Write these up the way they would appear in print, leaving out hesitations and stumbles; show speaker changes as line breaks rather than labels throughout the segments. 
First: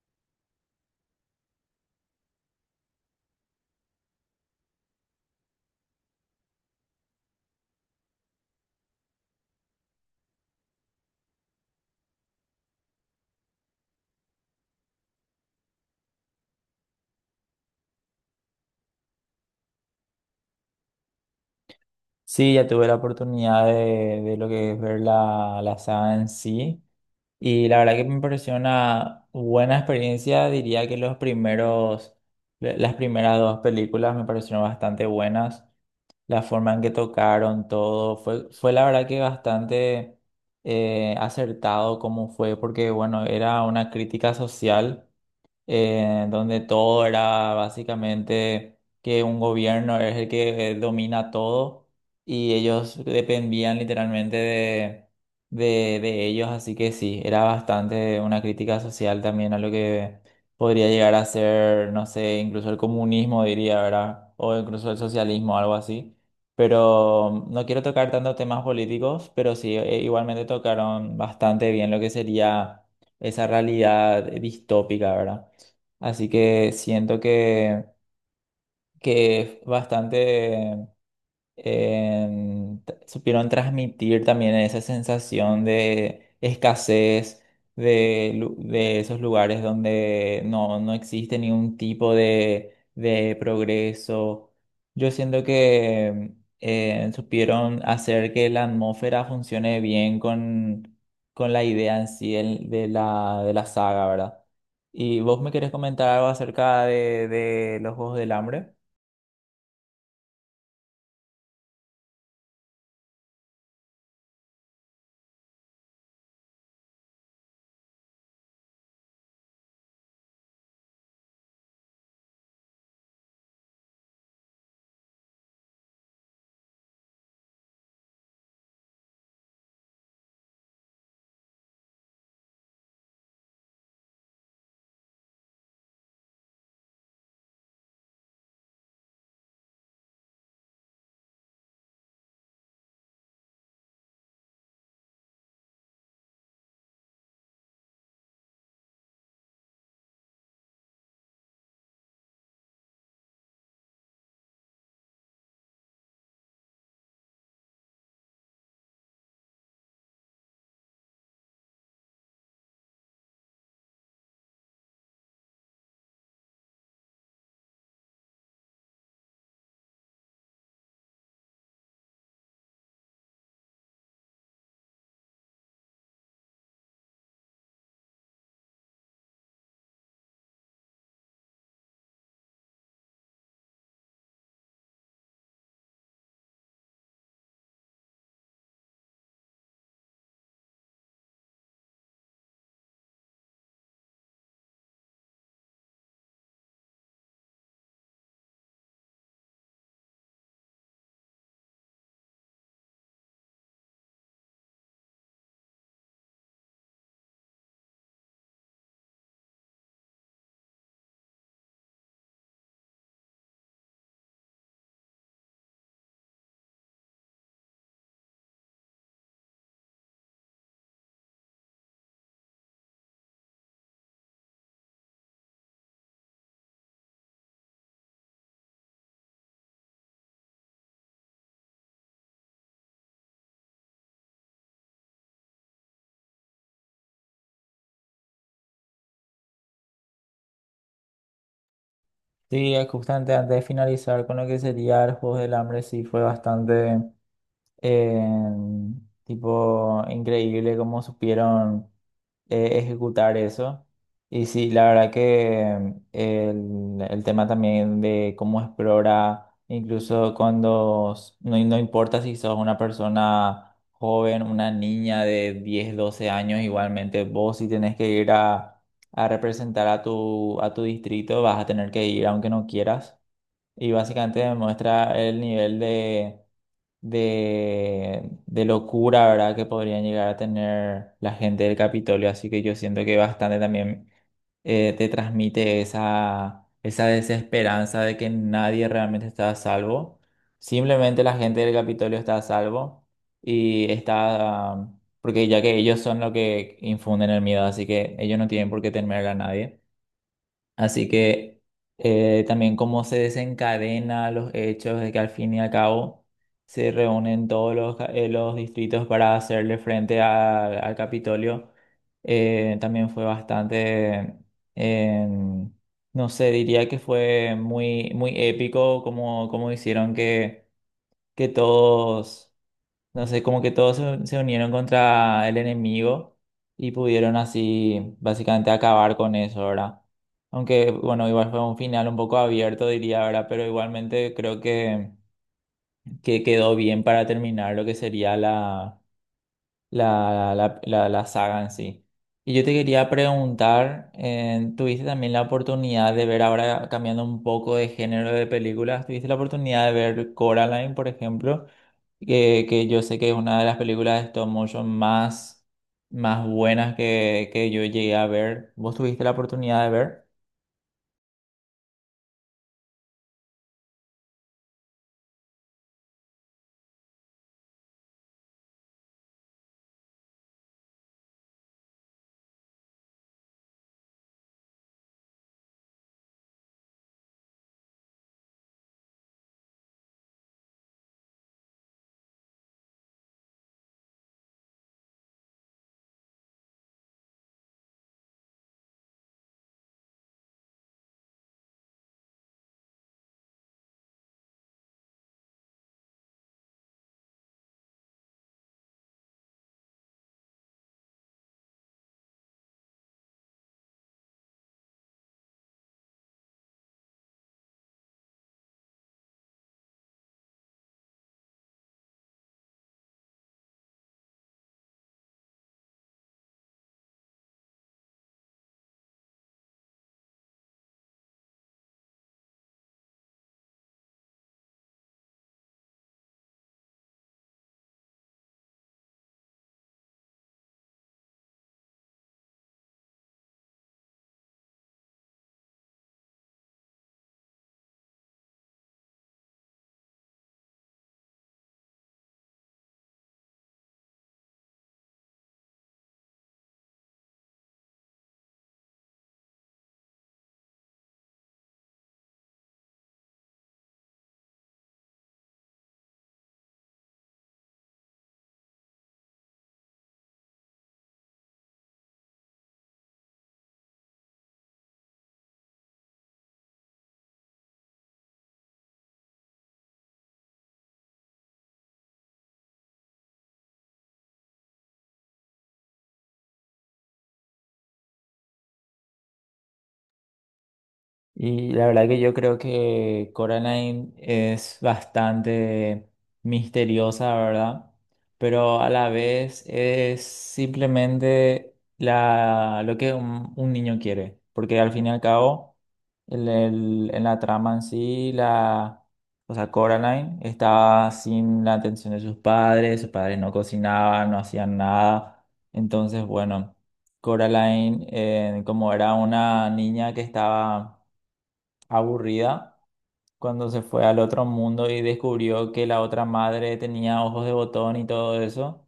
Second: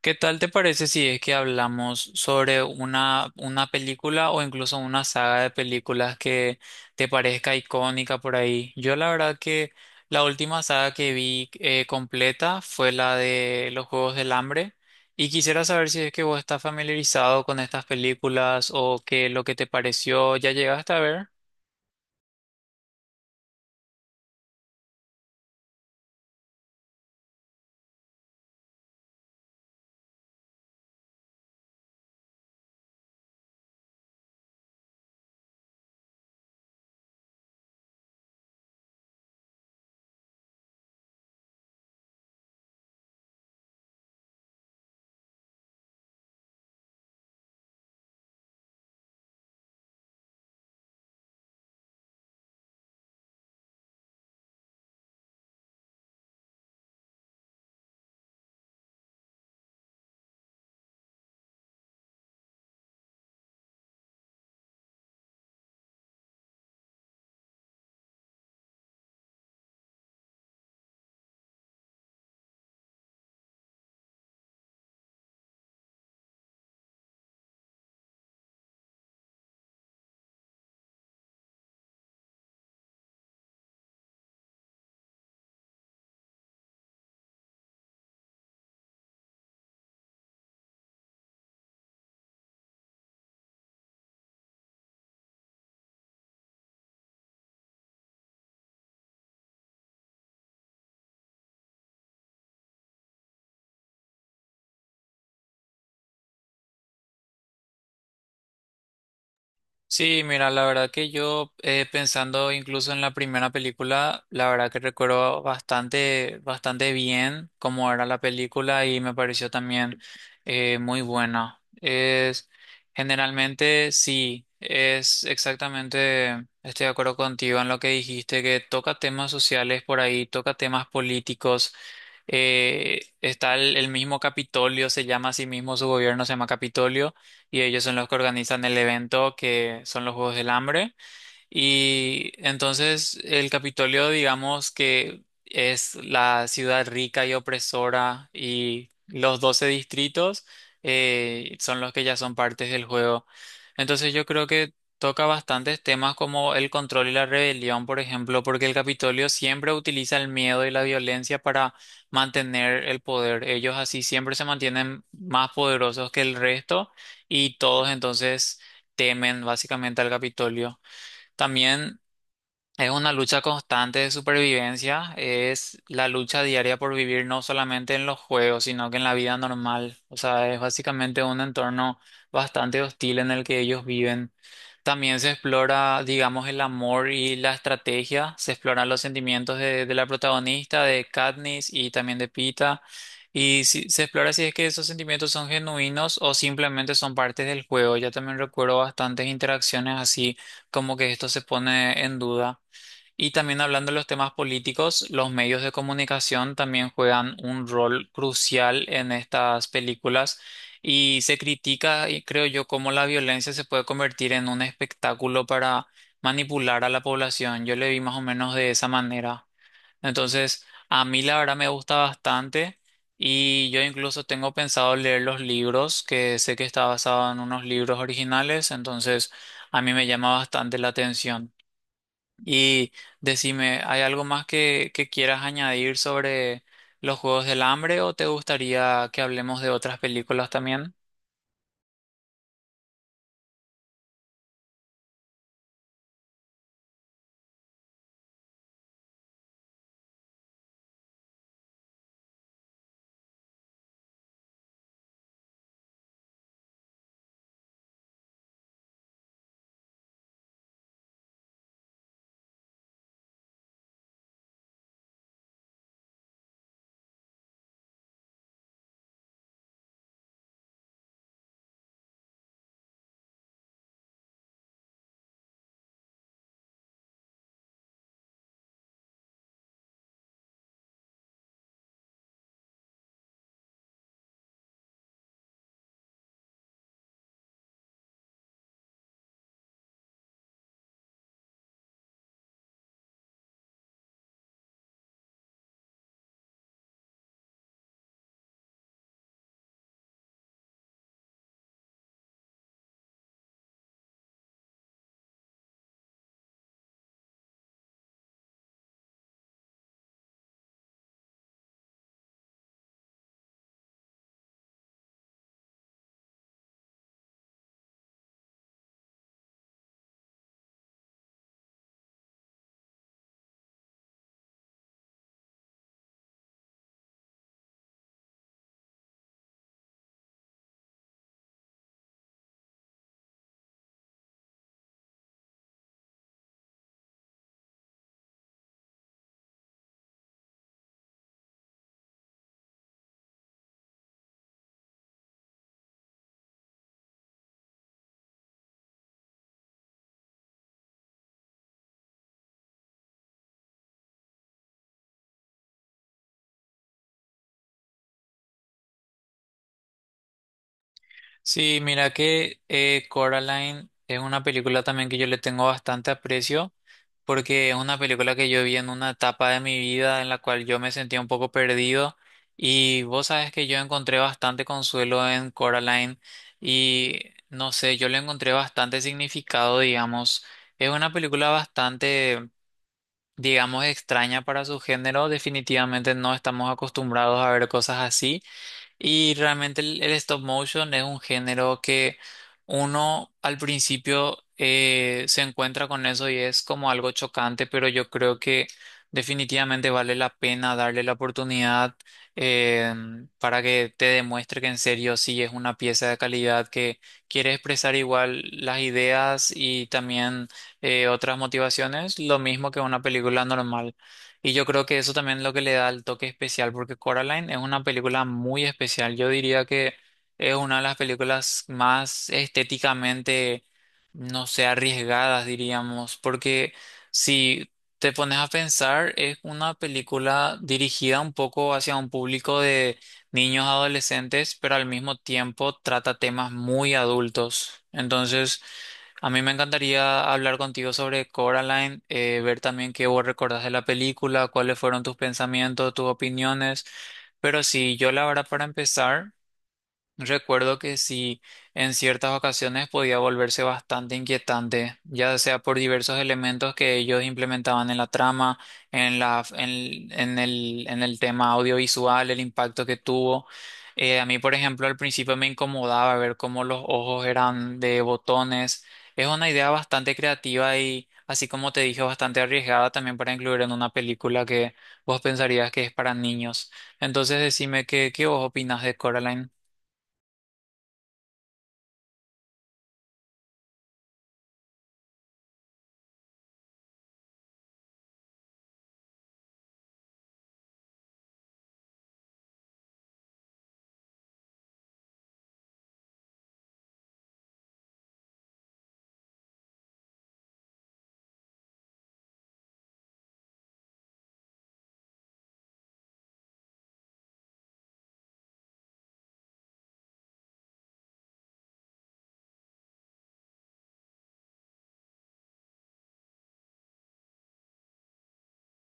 ¿Qué tal te parece si es que hablamos sobre una película o incluso una saga de películas que te parezca icónica por ahí? Yo la verdad que la última saga que vi completa fue la de Los Juegos del Hambre y quisiera saber si es que vos estás familiarizado con estas películas o qué es lo que te pareció, ¿ya llegaste a ver?
Sí, ya tuve la oportunidad de lo que es ver la saga en sí y la verdad que me pareció una buena experiencia. Diría que las primeras dos películas me parecieron bastante buenas. La forma en que tocaron todo fue la verdad que bastante acertado como fue porque bueno, era una crítica social donde todo era básicamente que un gobierno es el que domina todo y ellos dependían literalmente de ellos, así que sí, era bastante una crítica social también a lo que podría llegar a ser, no sé, incluso el comunismo diría, ¿verdad? O incluso el socialismo, algo así. Pero no quiero tocar tanto temas políticos, pero sí, igualmente tocaron bastante bien lo que sería esa realidad distópica, ¿verdad? Así que siento que es bastante supieron transmitir también esa sensación de escasez de esos lugares donde no existe ningún tipo de progreso. Yo siento que supieron hacer que la atmósfera funcione bien con la idea en sí de la saga, ¿verdad? ¿Y vos me querés comentar algo acerca de los Juegos del Hambre?
Sí, mira, la verdad que yo pensando incluso en la primera película, la verdad que recuerdo bastante bien cómo era la película y me pareció también muy buena. Es generalmente sí, es exactamente, estoy de acuerdo contigo en lo que dijiste, que toca temas sociales por ahí, toca temas políticos. Está el mismo Capitolio, se llama a sí mismo su gobierno, se llama Capitolio y ellos son los que organizan el evento que son los Juegos del Hambre. Y entonces el Capitolio, digamos que es la ciudad rica y opresora, y los 12 distritos son los que ya son partes del juego. Entonces yo creo que toca bastantes temas como el control y la rebelión, por ejemplo, porque el Capitolio siempre utiliza el miedo y la violencia para mantener el poder. Ellos así siempre se mantienen más poderosos que el resto, y todos entonces temen básicamente al Capitolio. También es una lucha constante de supervivencia, es la lucha diaria por vivir no solamente en los juegos, sino que en la vida normal. O sea, es básicamente un entorno bastante hostil en el que ellos viven. También se explora, digamos, el amor y la estrategia, se exploran los sentimientos de la protagonista, de Katniss y también de Pita. Y se explora si es que esos sentimientos son genuinos o simplemente son partes del juego. Yo también recuerdo bastantes interacciones así, como que esto se pone en duda. Y también hablando de los temas políticos, los medios de comunicación también juegan un rol crucial en estas películas y se critica, y creo yo, cómo la violencia se puede convertir en un espectáculo para manipular a la población. Yo le vi más o menos de esa manera. Entonces, a mí la verdad me gusta bastante y yo incluso tengo pensado leer los libros, que sé que está basado en unos libros originales, entonces a mí me llama bastante la atención. Y decime, ¿hay algo más que quieras añadir sobre los Juegos del Hambre o te gustaría que hablemos de otras películas también?
Sí, justamente antes de finalizar con lo que sería el Juego del Hambre, sí fue bastante eh, tipo increíble cómo supieron ejecutar eso. Y sí, la verdad que el tema también de cómo explora, incluso cuando no importa si sos una persona joven, una niña de 10, 12 años, igualmente vos si tenés que ir a representar a tu distrito, vas a tener que ir aunque no quieras, y básicamente me muestra el nivel de locura, ¿verdad? Que podrían llegar a tener la gente del Capitolio. Así que yo siento que bastante también te transmite esa desesperanza de que nadie realmente está a salvo. Simplemente la gente del Capitolio está a salvo y está, porque ya que ellos son los que infunden el miedo, así que ellos no tienen por qué temer a nadie. Así que también cómo se desencadena los hechos de que al fin y al cabo se reúnen todos los distritos para hacerle frente al Capitolio. También fue bastante, eh, no sé, diría que fue muy, muy épico como hicieron que todos, no sé, como que todos se unieron contra el enemigo y pudieron así básicamente acabar con eso, ¿verdad? Aunque, bueno, igual fue un final un poco abierto, diría, ¿verdad? Pero igualmente creo que quedó bien para terminar lo que sería la saga en sí. Y yo te quería preguntar, ¿tuviste también la oportunidad de ver, ahora cambiando un poco de género de películas? ¿Tuviste la oportunidad de ver Coraline, por ejemplo? Que yo sé que es una de las películas de stop motion más buenas que yo llegué a ver. ¿Vos tuviste la oportunidad de ver?
Sí, mira que Coraline es una película también que yo le tengo bastante aprecio porque es una película que yo vi en una etapa de mi vida en la cual yo me sentía un poco perdido, y vos sabes que yo encontré bastante consuelo en Coraline y no sé, yo le encontré bastante significado, digamos. Es una película bastante, digamos, extraña para su género. Definitivamente no estamos acostumbrados a ver cosas así. Y realmente el stop motion es un género que uno al principio se encuentra con eso y es como algo chocante, pero yo creo que definitivamente vale la pena darle la oportunidad eh, para que te demuestre que en serio sí es una pieza de calidad que quiere expresar igual las ideas y también otras motivaciones, lo mismo que una película normal. Y yo creo que eso también es lo que le da el toque especial, porque Coraline es una película muy especial. Yo diría que es una de las películas más estéticamente, no sé, arriesgadas, diríamos, porque si te pones a pensar, es una película dirigida un poco hacia un público de niños adolescentes, pero al mismo tiempo trata temas muy adultos. Entonces, a mí me encantaría hablar contigo sobre Coraline, ver también qué vos recordás de la película, cuáles fueron tus pensamientos, tus opiniones. Pero sí, yo la verdad, para empezar, recuerdo que sí, en ciertas ocasiones podía volverse bastante inquietante, ya sea por diversos elementos que ellos implementaban en la trama, en la, en el tema audiovisual, el impacto que tuvo. A mí, por ejemplo, al principio me incomodaba ver cómo los ojos eran de botones. Es una idea bastante creativa y, así como te dije, bastante arriesgada también para incluir en una película que vos pensarías que es para niños. Entonces, decime qué vos opinás de Coraline.
Y la verdad que yo creo que Coraline es bastante misteriosa, ¿verdad? Pero a la vez es simplemente lo que un niño quiere. Porque al fin y al cabo, en la trama en sí, o sea, Coraline estaba sin la atención de sus padres no cocinaban, no hacían nada. Entonces, bueno, Coraline, como era una niña que estaba aburrida cuando se fue al otro mundo y descubrió que la otra madre tenía ojos de botón y todo eso,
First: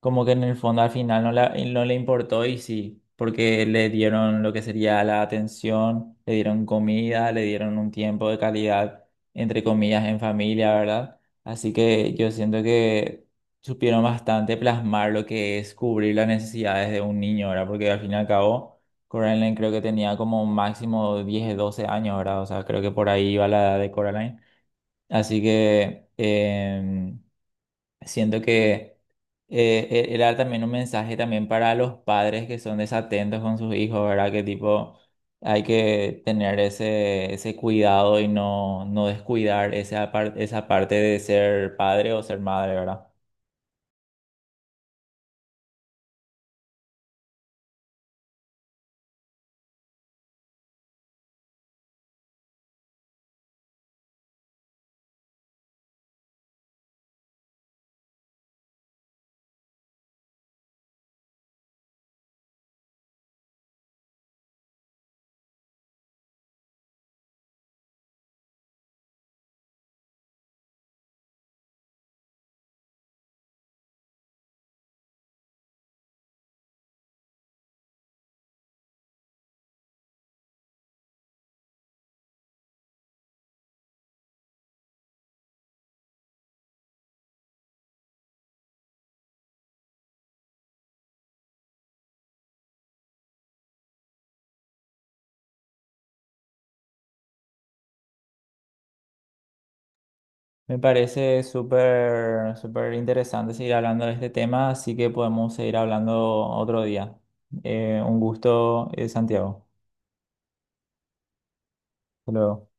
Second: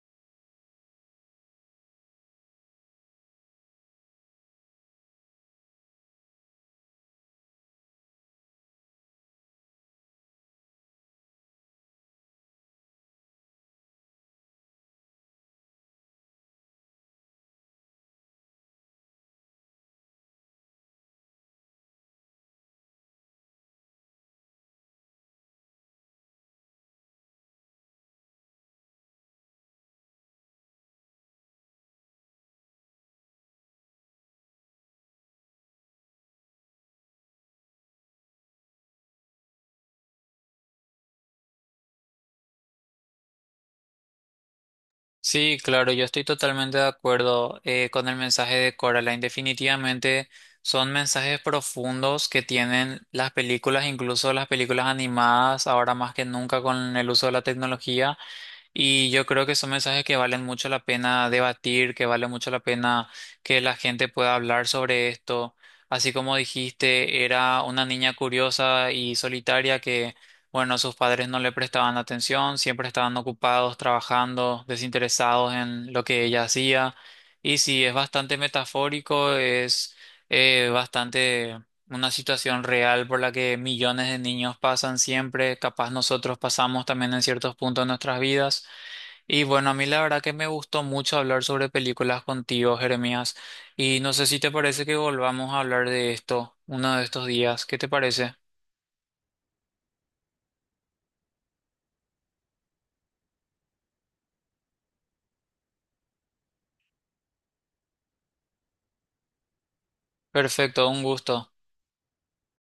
como que en el fondo al final no, no le importó y sí, porque le dieron lo que sería la atención, le dieron comida, le dieron un tiempo de calidad, entre comillas, en familia, ¿verdad? Así que yo siento que supieron bastante plasmar lo que es cubrir las necesidades de un niño, ¿verdad? Porque al fin y al cabo. Coraline creo que tenía como un máximo 10, 12 años, ¿verdad? O sea, creo que por ahí iba la edad de Coraline. Así que siento que era también un mensaje también para los padres que son desatentos con sus hijos, ¿verdad? Que tipo hay que tener ese cuidado y no descuidar esa parte de ser padre o ser madre, ¿verdad?
Sí, claro, yo estoy totalmente de acuerdo con el mensaje de Coraline. Definitivamente son mensajes profundos que tienen las películas, incluso las películas animadas, ahora más que nunca con el uso de la tecnología. Y yo creo que son mensajes que valen mucho la pena debatir, que vale mucho la pena que la gente pueda hablar sobre esto. Así como dijiste, era una niña curiosa y solitaria que, bueno, sus padres no le prestaban atención, siempre estaban ocupados, trabajando, desinteresados en lo que ella hacía. Y sí, es bastante metafórico, es bastante una situación real por la que millones de niños pasan siempre, capaz nosotros pasamos también en ciertos puntos de nuestras vidas. Y bueno, a mí la verdad que me gustó mucho hablar sobre películas contigo, Jeremías. Y no sé si te parece que volvamos a hablar de esto uno de estos días. ¿Qué te parece?
Me parece súper, súper interesante seguir hablando de este tema, así que podemos seguir hablando otro día. Un gusto, Santiago.
Perfecto, un gusto.
Hasta luego.